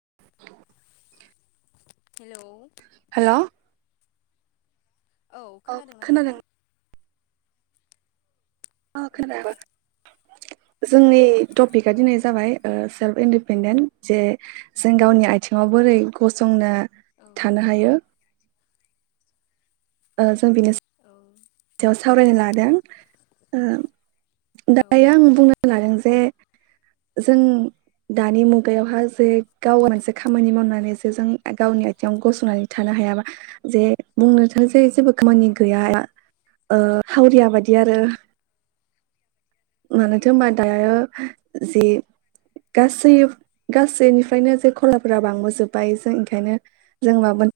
[inaudible] Hello hello औ खोनादोंना खोनादों नोंथां ओ औ खोनाबाय जोंनि टपिकआ औ दिनै जाबाय ओ सेल्फ इन पेनदेन जे जों गावनि आथिङाव बोरै गसंनो औ थानो हायो ओ जों बेनि औ सावरायनो लादों ओ औ दायो आं बुंना लादों जे जों दानि मुगायावहा जे गाव मोनसे खामानि मावनानै जे जों गावनि आथिङाव गसंनानै थाना हायाबा जे बुंनो थाङो जे जेबो खामानि गैया ओ हावरिया बादि आरो औ मानोथो होनबा दायो जे गासै गासैनिफ्रायनो जे खलाफोरा बांबोजोबबाय जों ओंखायनो जों माब [inaudible]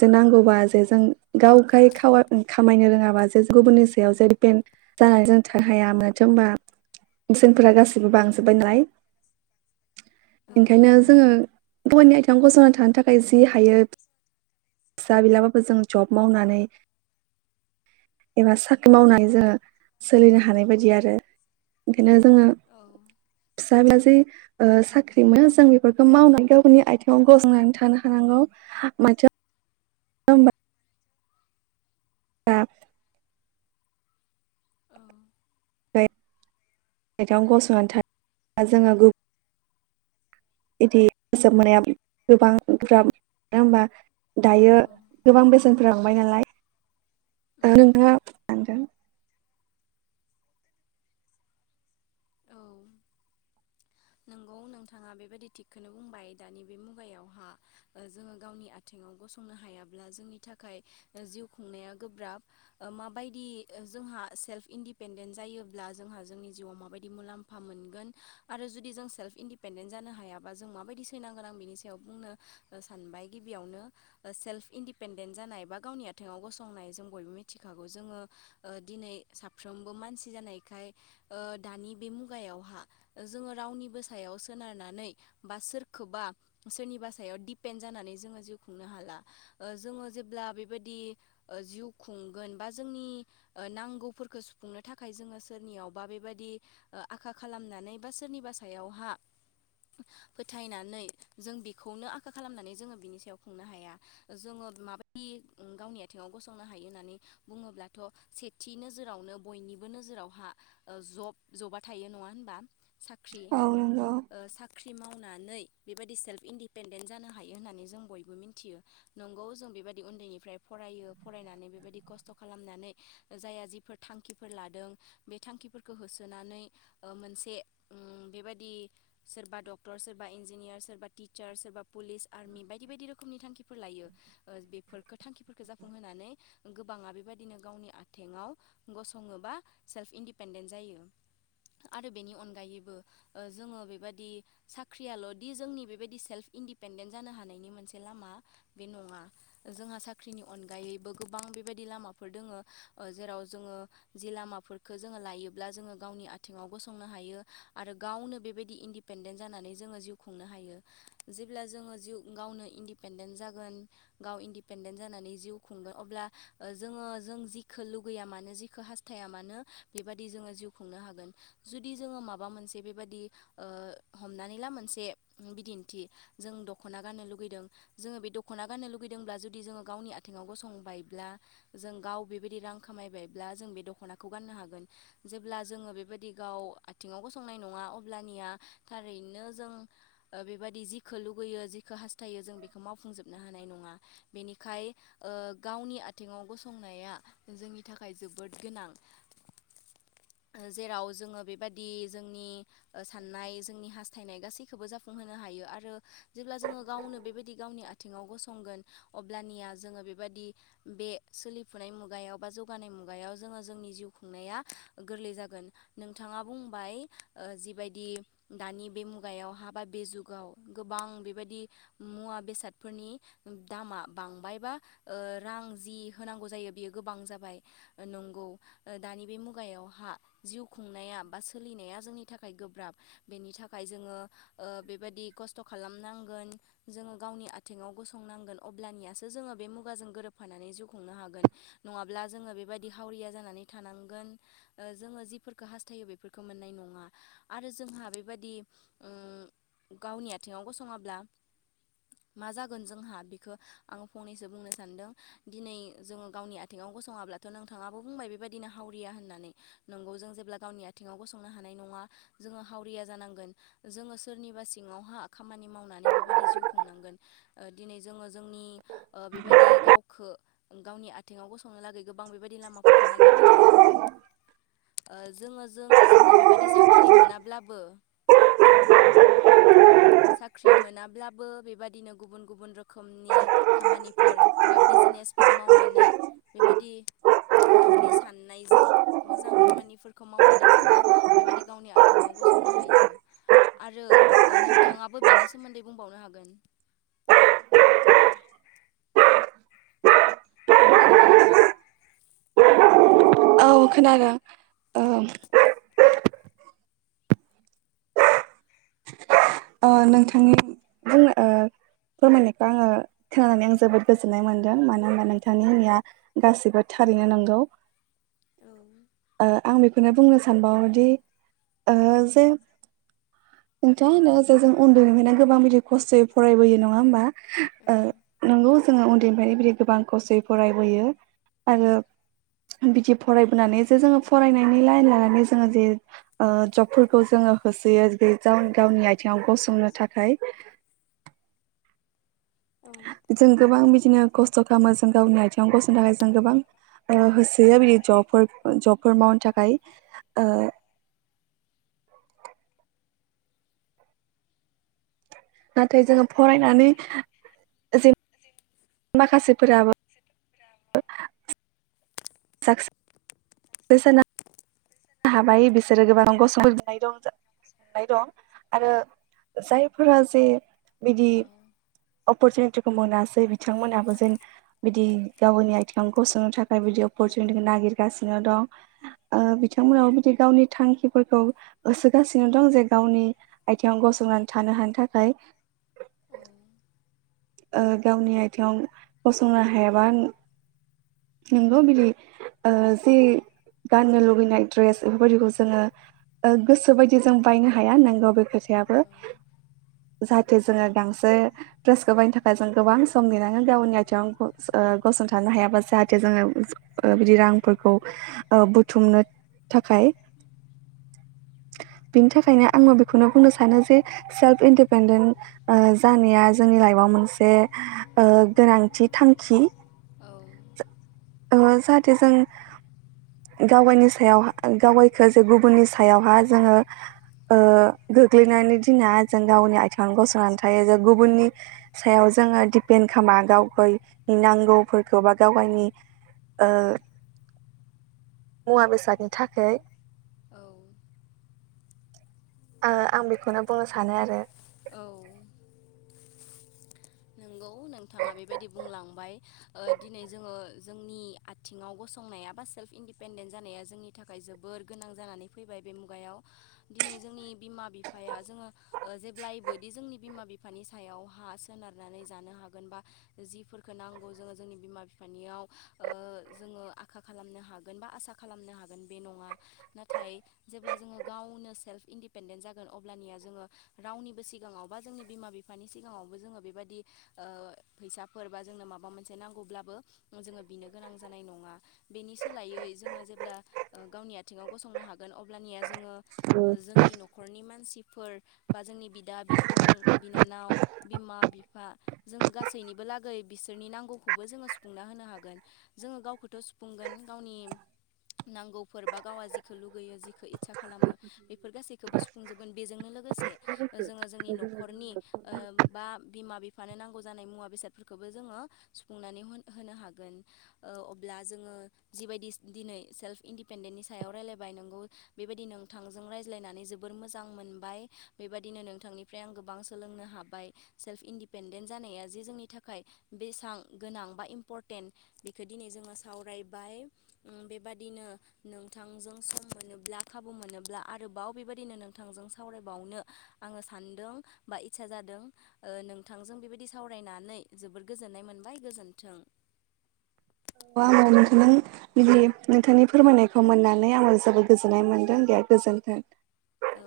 जे नांगौबा जे जों गाव गाय खामायनो रोङाबा जे गुबुननि सायाव दिपेन जानानै जों थानो हाया मानोथो होमबा बेसनफोरा गासैबो बांजोबबाय नालाय ओंखायनो जोङो गुबुननि आइथिंआव गसंनानै थानो थाखाय जि हायो फिसा बिलाबाबो जों जब मावनानै एबा साख्रि मावनानै जोङो सोलिनो हानाय बायदि आरो बेखायनो जोङो औ फिसा बा जे ओ साख्रिमोन जों बेफोरखौ मावनानै गावनि आथिङाव गसंनानै थानो हानांगौ [inaudible] हा औ [inaudible] गसंनानै थानो जोङो गुबुन बिदि फोसाब नाया गोबां गोब्राब मानो होमबा दायो औ गोबां बेसेनफोरा बांबाय नालाय उम [inaudible] औ नोंगौ नोंथाङा बेबायदि थिगखौनो बुंबाय दानि बे मुगायावहा जोङो गावनि आथिं ङाव गसंनो हायाब्ला जोंनि थाखाय जिउ खुंनाया गोब्राब ओ माबायदि ओ ज जोंहा सेल्प इन्दिपेन्देन्ट जायोब्ला जोंहा जोंनि जिउवाव माबादि मुलामफा मोन आरो जो जुदि जों सेल्फ इन्डिपेडेन्ट जानो हायाबा जों माबायदि सैनांगोन आं बिनि सायाव बुंनो सानबाय गिबियावनो सेल्फ इदिपेडेन्ट जानाय बा गावनि आथिङाव गसंनाय जों बयबो मिथिखागौ जोङो ओ दिनै साफ्रोमबो मानसि जानायखाय ओ दानि बे मुगायावहा जोङो रावनिबो सायाव सोनारनानै बा सोरखौबा सोरनि बा सायाव दिपेन्ड जानानै जोङो जिव खुंनो हाला ओ जोङो जेब्ला बेबायदि ओ जिउ खुंगोन बा जोंनि नांगौफोरखौ सुफुंनो थाखाय जोङो सोरनियावबा बेबायदि ओ आखा खालामनानै बा सोरनि बा सायावहा फोथायनानै जों बेखौनो आखा खालामनानै जोङो बिनि सायाव खुंनो हाया जोङो माबायदि उम गावनि आथिङाव गसंनो हायो नानै बुङोब्लाथ' सेथि नोजोरावनो बयनि बो नोजोरावहा ओ जब जबा थायो नङा होनबा साख्रि औ नंगौ ओ साख्रि मावनानै बेबायदि सेल्फ इन्डिपेेनडेण्ट जानो हायो होननानै जों बयबो मिथियो नंगौ जों बे बायदि उन्दैनिफ्राय फरायो फरायनानै बेबायदि खस्थ' खालामनानै जाया जिफोर थांखिफोर लादों बे थांखिफोरखौ होसोनानै ओ मोनसे उम बेबायदि सोरबा डक्टर सोरबा इन्जिनियार सोरबा टिचार सोरबा पुलिस आर्मि बायदि बायदि रोखोमनि थांखिफोर लायो ओ बेफोरखो थांखिफोरफोरखो जा फुंहोनानै गोबांङा बेबायदिनो गावनि आथेंङाव गसंङो बा सेल्फ इन्डिपेेनडेण्ट जा यो आरो बेनि अन गायैबो ओ जोङो बेबायदि साख्रियाल' दि जोंनि बेबायदि सेल्फ इन्डिपेन्डेन जानो हानाय नि मोनसे लामा बे नङा जोंहा साख्रिनि अनगायैबो गोबां बेबायदि लामाफोर दोङो ओ जेराव जोङो जि लामाफोरखो जोङो लायोब्ला जोङो गावनि आथिंङाव गसंनो हायो आरो गावनो बेबायदि इन्डिपेन्डेन्ट जानानै जोङो जिउ खुंनो हायो जेब्ला जोङो जिउ गा वनो इन्डिपेन्डेन्ट जागोन गाव इन्डिपेनडेन्ट जानानै जिउ खुंगोन अब्ला ओ जोङो जों जिखो लुगैया मानो जिखो हास्थाया मानो बेबादि जोङो जिउ खुंनो हागोन जुदि जोङो मा बा मोनसे बेबादि ओ हमनानै ला मोनसे बिदिन्थि जों दख'ना गाननो लु गैदों जोङो बे दख'ना गाननो लुगैदोंब्ला जुदि जोङो गावनि आथिंङाव गसंबायब्ला जों गाव बे बादि रां खामायबायब्ला जों बे दख'नाखौ गाननो हागोन जेल्बा जों बेबादि गाव आ थिंङाव गसंनाय नङा अब्लानिया थारैनो जों ओ बेबायदि जिखो लुगैयो जिखो हास थायो जों बेखौ मावफुंजोबनो हानाय नङा। बेनिखाय ओ गावनि आथिंङाव गसंनाया जोंनि थाखाय जोबोद गोनां। [inaudible] ओ जेराव जोङो बेबादि जोंनि ओ साननाय जोंनि हास्थायनाय गासैखोबो गावनि आथिंङाव गसंगोन अ ब्लानिया जोङो या गोर्लै जागोन नों थाङा बुंबाय ओ जिबायदि दानि बे मुगायाव हा बा बे जुगाव गोबां बेबायदि मुवा-बेसादफोरनि दामा बांबाय बा ओ रां जि होनांगौ जायो बियो गोबां जाबाय ओ नंगौ ओ दानि बे मुगायाव हा जिउ खुंनाया बा सोलिनाया जोंनि थाखाय गोब्राब बेनि थाखाय जोङो ओ बेबायदि खस्थ' खालामनांगोन। जोङो गावनि आथिंङाव गसंनांगोन अब्लानियासो जोङो बे मुगाजों गोरोबफानानै जिउ खुंनो हागोन। नङाब्ला जोङो बेबायदि हावरिया जानानै थानांगोन ओ जोङो जिफोर खो हास्थायो बेफोरखो मोननाय नङा आरो जोंहा बेबादि उम गावनि आथिङाव गसंङाब्ला मा जागोन जोंहा बेखो आं फंनैसो बुंनो सानदों दिनै जोङो गावनि आथिङाव गसंङाब्लाथ' नोंथांङाबो बुंबाय बेबायदिनो हावरिया होन्नानै नंगौ जों जे ब्ला गावनि आथिंङाव गसंनो हानाय नङा जोङो हावरिया जानांगोन जोङो सोरनिबा सिङावहा खा मानि मावनानै बेबायदि जिउ खुंनांगोन ओ दिनै जोङो जोंनि ओ बेबायदि गावखो गावनि आथिंङाव गसंनो लागै गो बां बेबायदि लामाफोरखौ नागिरनानै लानांगोन। ओ जोङो-जों-जोङो बेबायदि साख्रि मोनाब्लाबो [unintelligible] साख्रि मोनाब्लाबो बेबादिनो गुबुन गुबुन रोखोमनि खामानिफोर बा बिज नेसफोर मावनानै बेबायादि गावनि साननायजों मोजां खामानिफोरखौ मावनानै जोङो बेबायदि गावनि आथेङाव गसंनो हायो आरो नोंथाङाबो बेनि सोमोन्दै बुंबावनो हागोन [unintelligible] खोनादोंना नोंथां औ खोनादों ओ ओ नोंथांनि बुंनो ओ फोरमायनायखौ आङो खोनानानै आं जोबोद गोजोननाय मोनदों मानो होनबा नोंथांमोननिया गासिबो थारैनो नांगौ ओ आं बेखौ बेखोनो बुंनो सानबावोदि ओ जे नोंथाङा होनो जे जों उन्दैनिफ्रायना गोबां बिदि खस्थ'यै फरायबोयो नङा ओमबा ओ नोंगौ जोङो उन्दैनिफ्राय बिदि गोबां खसथ'यै फरायबोयो आरो बिदि फरायबोनानै जे जोङो फरायनायनि लाइन लानानै जोङो जे ओ जबफोरखौ जोङो होसोयो गाव गावनि आथिङाव गसंनो थाखाय जों गोबां बिदिनो खस्थ' खामो जों गावनि आथिङाव गस'नो थाखाय जों गोबां ओ होसोयो बिदि जबफोर जबफोर मावनो थाखाय ओ [unintelligible] नाथाय जोङो फरायनानै जे [unintelligible] माखासेफोराबो साखसेस [inaudible] नाय दं आरो जायफोरा जे बिदि अपरसुनिटिखौ मोनासै बिथांमोनहाबो जेन बिदि गावनि आइथेङाव थाखाय बिदि अपर सुनुतिखौ नागिरगासिनो दं ओ बि थांमोनाबो बिदि गावनि थांखिफोरखौ होसोगासिनो दं जे गावनि आइथेङाव गसंनानै थानो हानो थाखाय ओ गावनि आइथेङाव गसंनो हायाबा नोंगौ बिदि ओ जि गाननो लुुबैनाय ड्रेस बेफोरबायदिखौ जोङो ओ गोसो बायदि जों बायनो हाया नोंगौ बे खोथायाबो। जाहाथे जोङो [unintelligible] ड्रेसखौ बायनो थाखाय जों गोबां सम नेनाङो गावनि आइथेङाव ग ओ गसंथानो हायाबा जाहाथे जोङो ओ बिदि रांफोरखौ ओ बुथुमनो थाखाय। [unintelligible] बिनि थाखायनो आङो बेखौनो बुंनो सानो जे सेल्फ इन्डिपेडेन्ट ओ जानाया जोंनि लाइफआव मोनसे ओ गोनांथि थांखि। औ ओ जाहाथे जों गावगायनि सायाव गावगायखो जे गुबुननि सायावहा जोङो ओ गोग्लैनानै दिना जों गावनि आइथेङावनो गसंनानै थायो जों गुबुननि सायाव जोङो दिपेन्ड खामा गावगायनि नांगौफोरखौ बा गावगायनि ओ मुवा बेसादनि थाखै औ आङो आं बेखौनो बुंनो सानो आरो। औ नोंगौ नोंथाङा बेबायदि बुंलांबाय ओ दिनै जोङो जोंनि आथिङाव गसं नाया बा सेल्फ इन्दिपेन्डेन्ट जानाया जोंनि थाखाय जोबोर गोनां जानानै फैबाय बे मुगायाव दिनै जोंनि बिमा बिफाया जोङो ओ जेब्लायबोदि जोंनि बिमा बिफानि सायाव हा सोनार नानै जानो हागोन बा जिफोरखौ नांगौ जोङो जोंनि बिमा बिफानियाव ओ जोङो आखा खालामनो हागोन बा आसा खालामनो हागोन बे नङा नाथाय जेब्ला जोङो गावनो सेल्फ इन्दिपेन्डेन्त जागोन अब्लानिया जोङो रावनिबो सिगाङाव बा जोंनि बिमा बिफानि सिगाङावबो जोंङो बेबाय दि ओ फैसाफोर बा जोंनो माबा मोनसे नांगौब्लाबो जोङो बिनो गोनां जानाय नङा। बेनि सोलायै जोङो जेब्ला गावनि आथिङाव गसंनो हागोन अब्लानिया जोङो ओ जोंनि न'खरनि मानसिफोर बा जोंनि बिदा बिफं बि नानाव बिमा बिफा जोङो गासैनिबो लागै बिसोरनि नांगौखौबो जोङो सुफुंना होनो हागोन जोङो गावखौथ' सुफुंगोन गावनि नांगौफोर बा गावा जिखौ लुगैयो जिखौ इस्सा खालामो बेफोर गासैखौबो सुफुंजोबोन बेजोंनो लोगोसे ओ जोङो जोंनि न'खरनि ओ बा मानो नांगौ जानाय मुवा बेसादफोरखौबो जोङो सुफुंनानै होनो हागोन ओ अब्ला जोङो जिबायदि दिनै सेल्फ इन्दिपेन्डेन्टनि सायाव रायलायबाय नोंगौ बेबायदि नोंथांजों रायज्लायना जोबोर मोजां मोनबाय बेबायदिनो नोंथांनिफ्राय आं गोबां सोलोंनो हाबाय। सेल्फ इन्डिपेन्डेन्ट जानाया जे जोंनि थाखाय बेसां गोनां बा इम्परटेन्ट बेखौ दिनै जों ङो सावरायबाय उम बेबादिनो नोंथांजों सम मोनोब्ला खाबु मोनोब्ला आरोबाव बेबायदिनो नोंथांजों सावरायबावनो आङो सानदों बा इत्सा जादों। ओ नोंथांजों बेबायदि सावरायनानै जोबोर गोजोननाय मोनबाय गोजोन्थों। औ आंबो नोंथांजों बिदि नोंथांनि फोरमायनायखौ मोननानै आङो जोबोद गोजोननाय मोनदों। दे गोजोनथों। औ।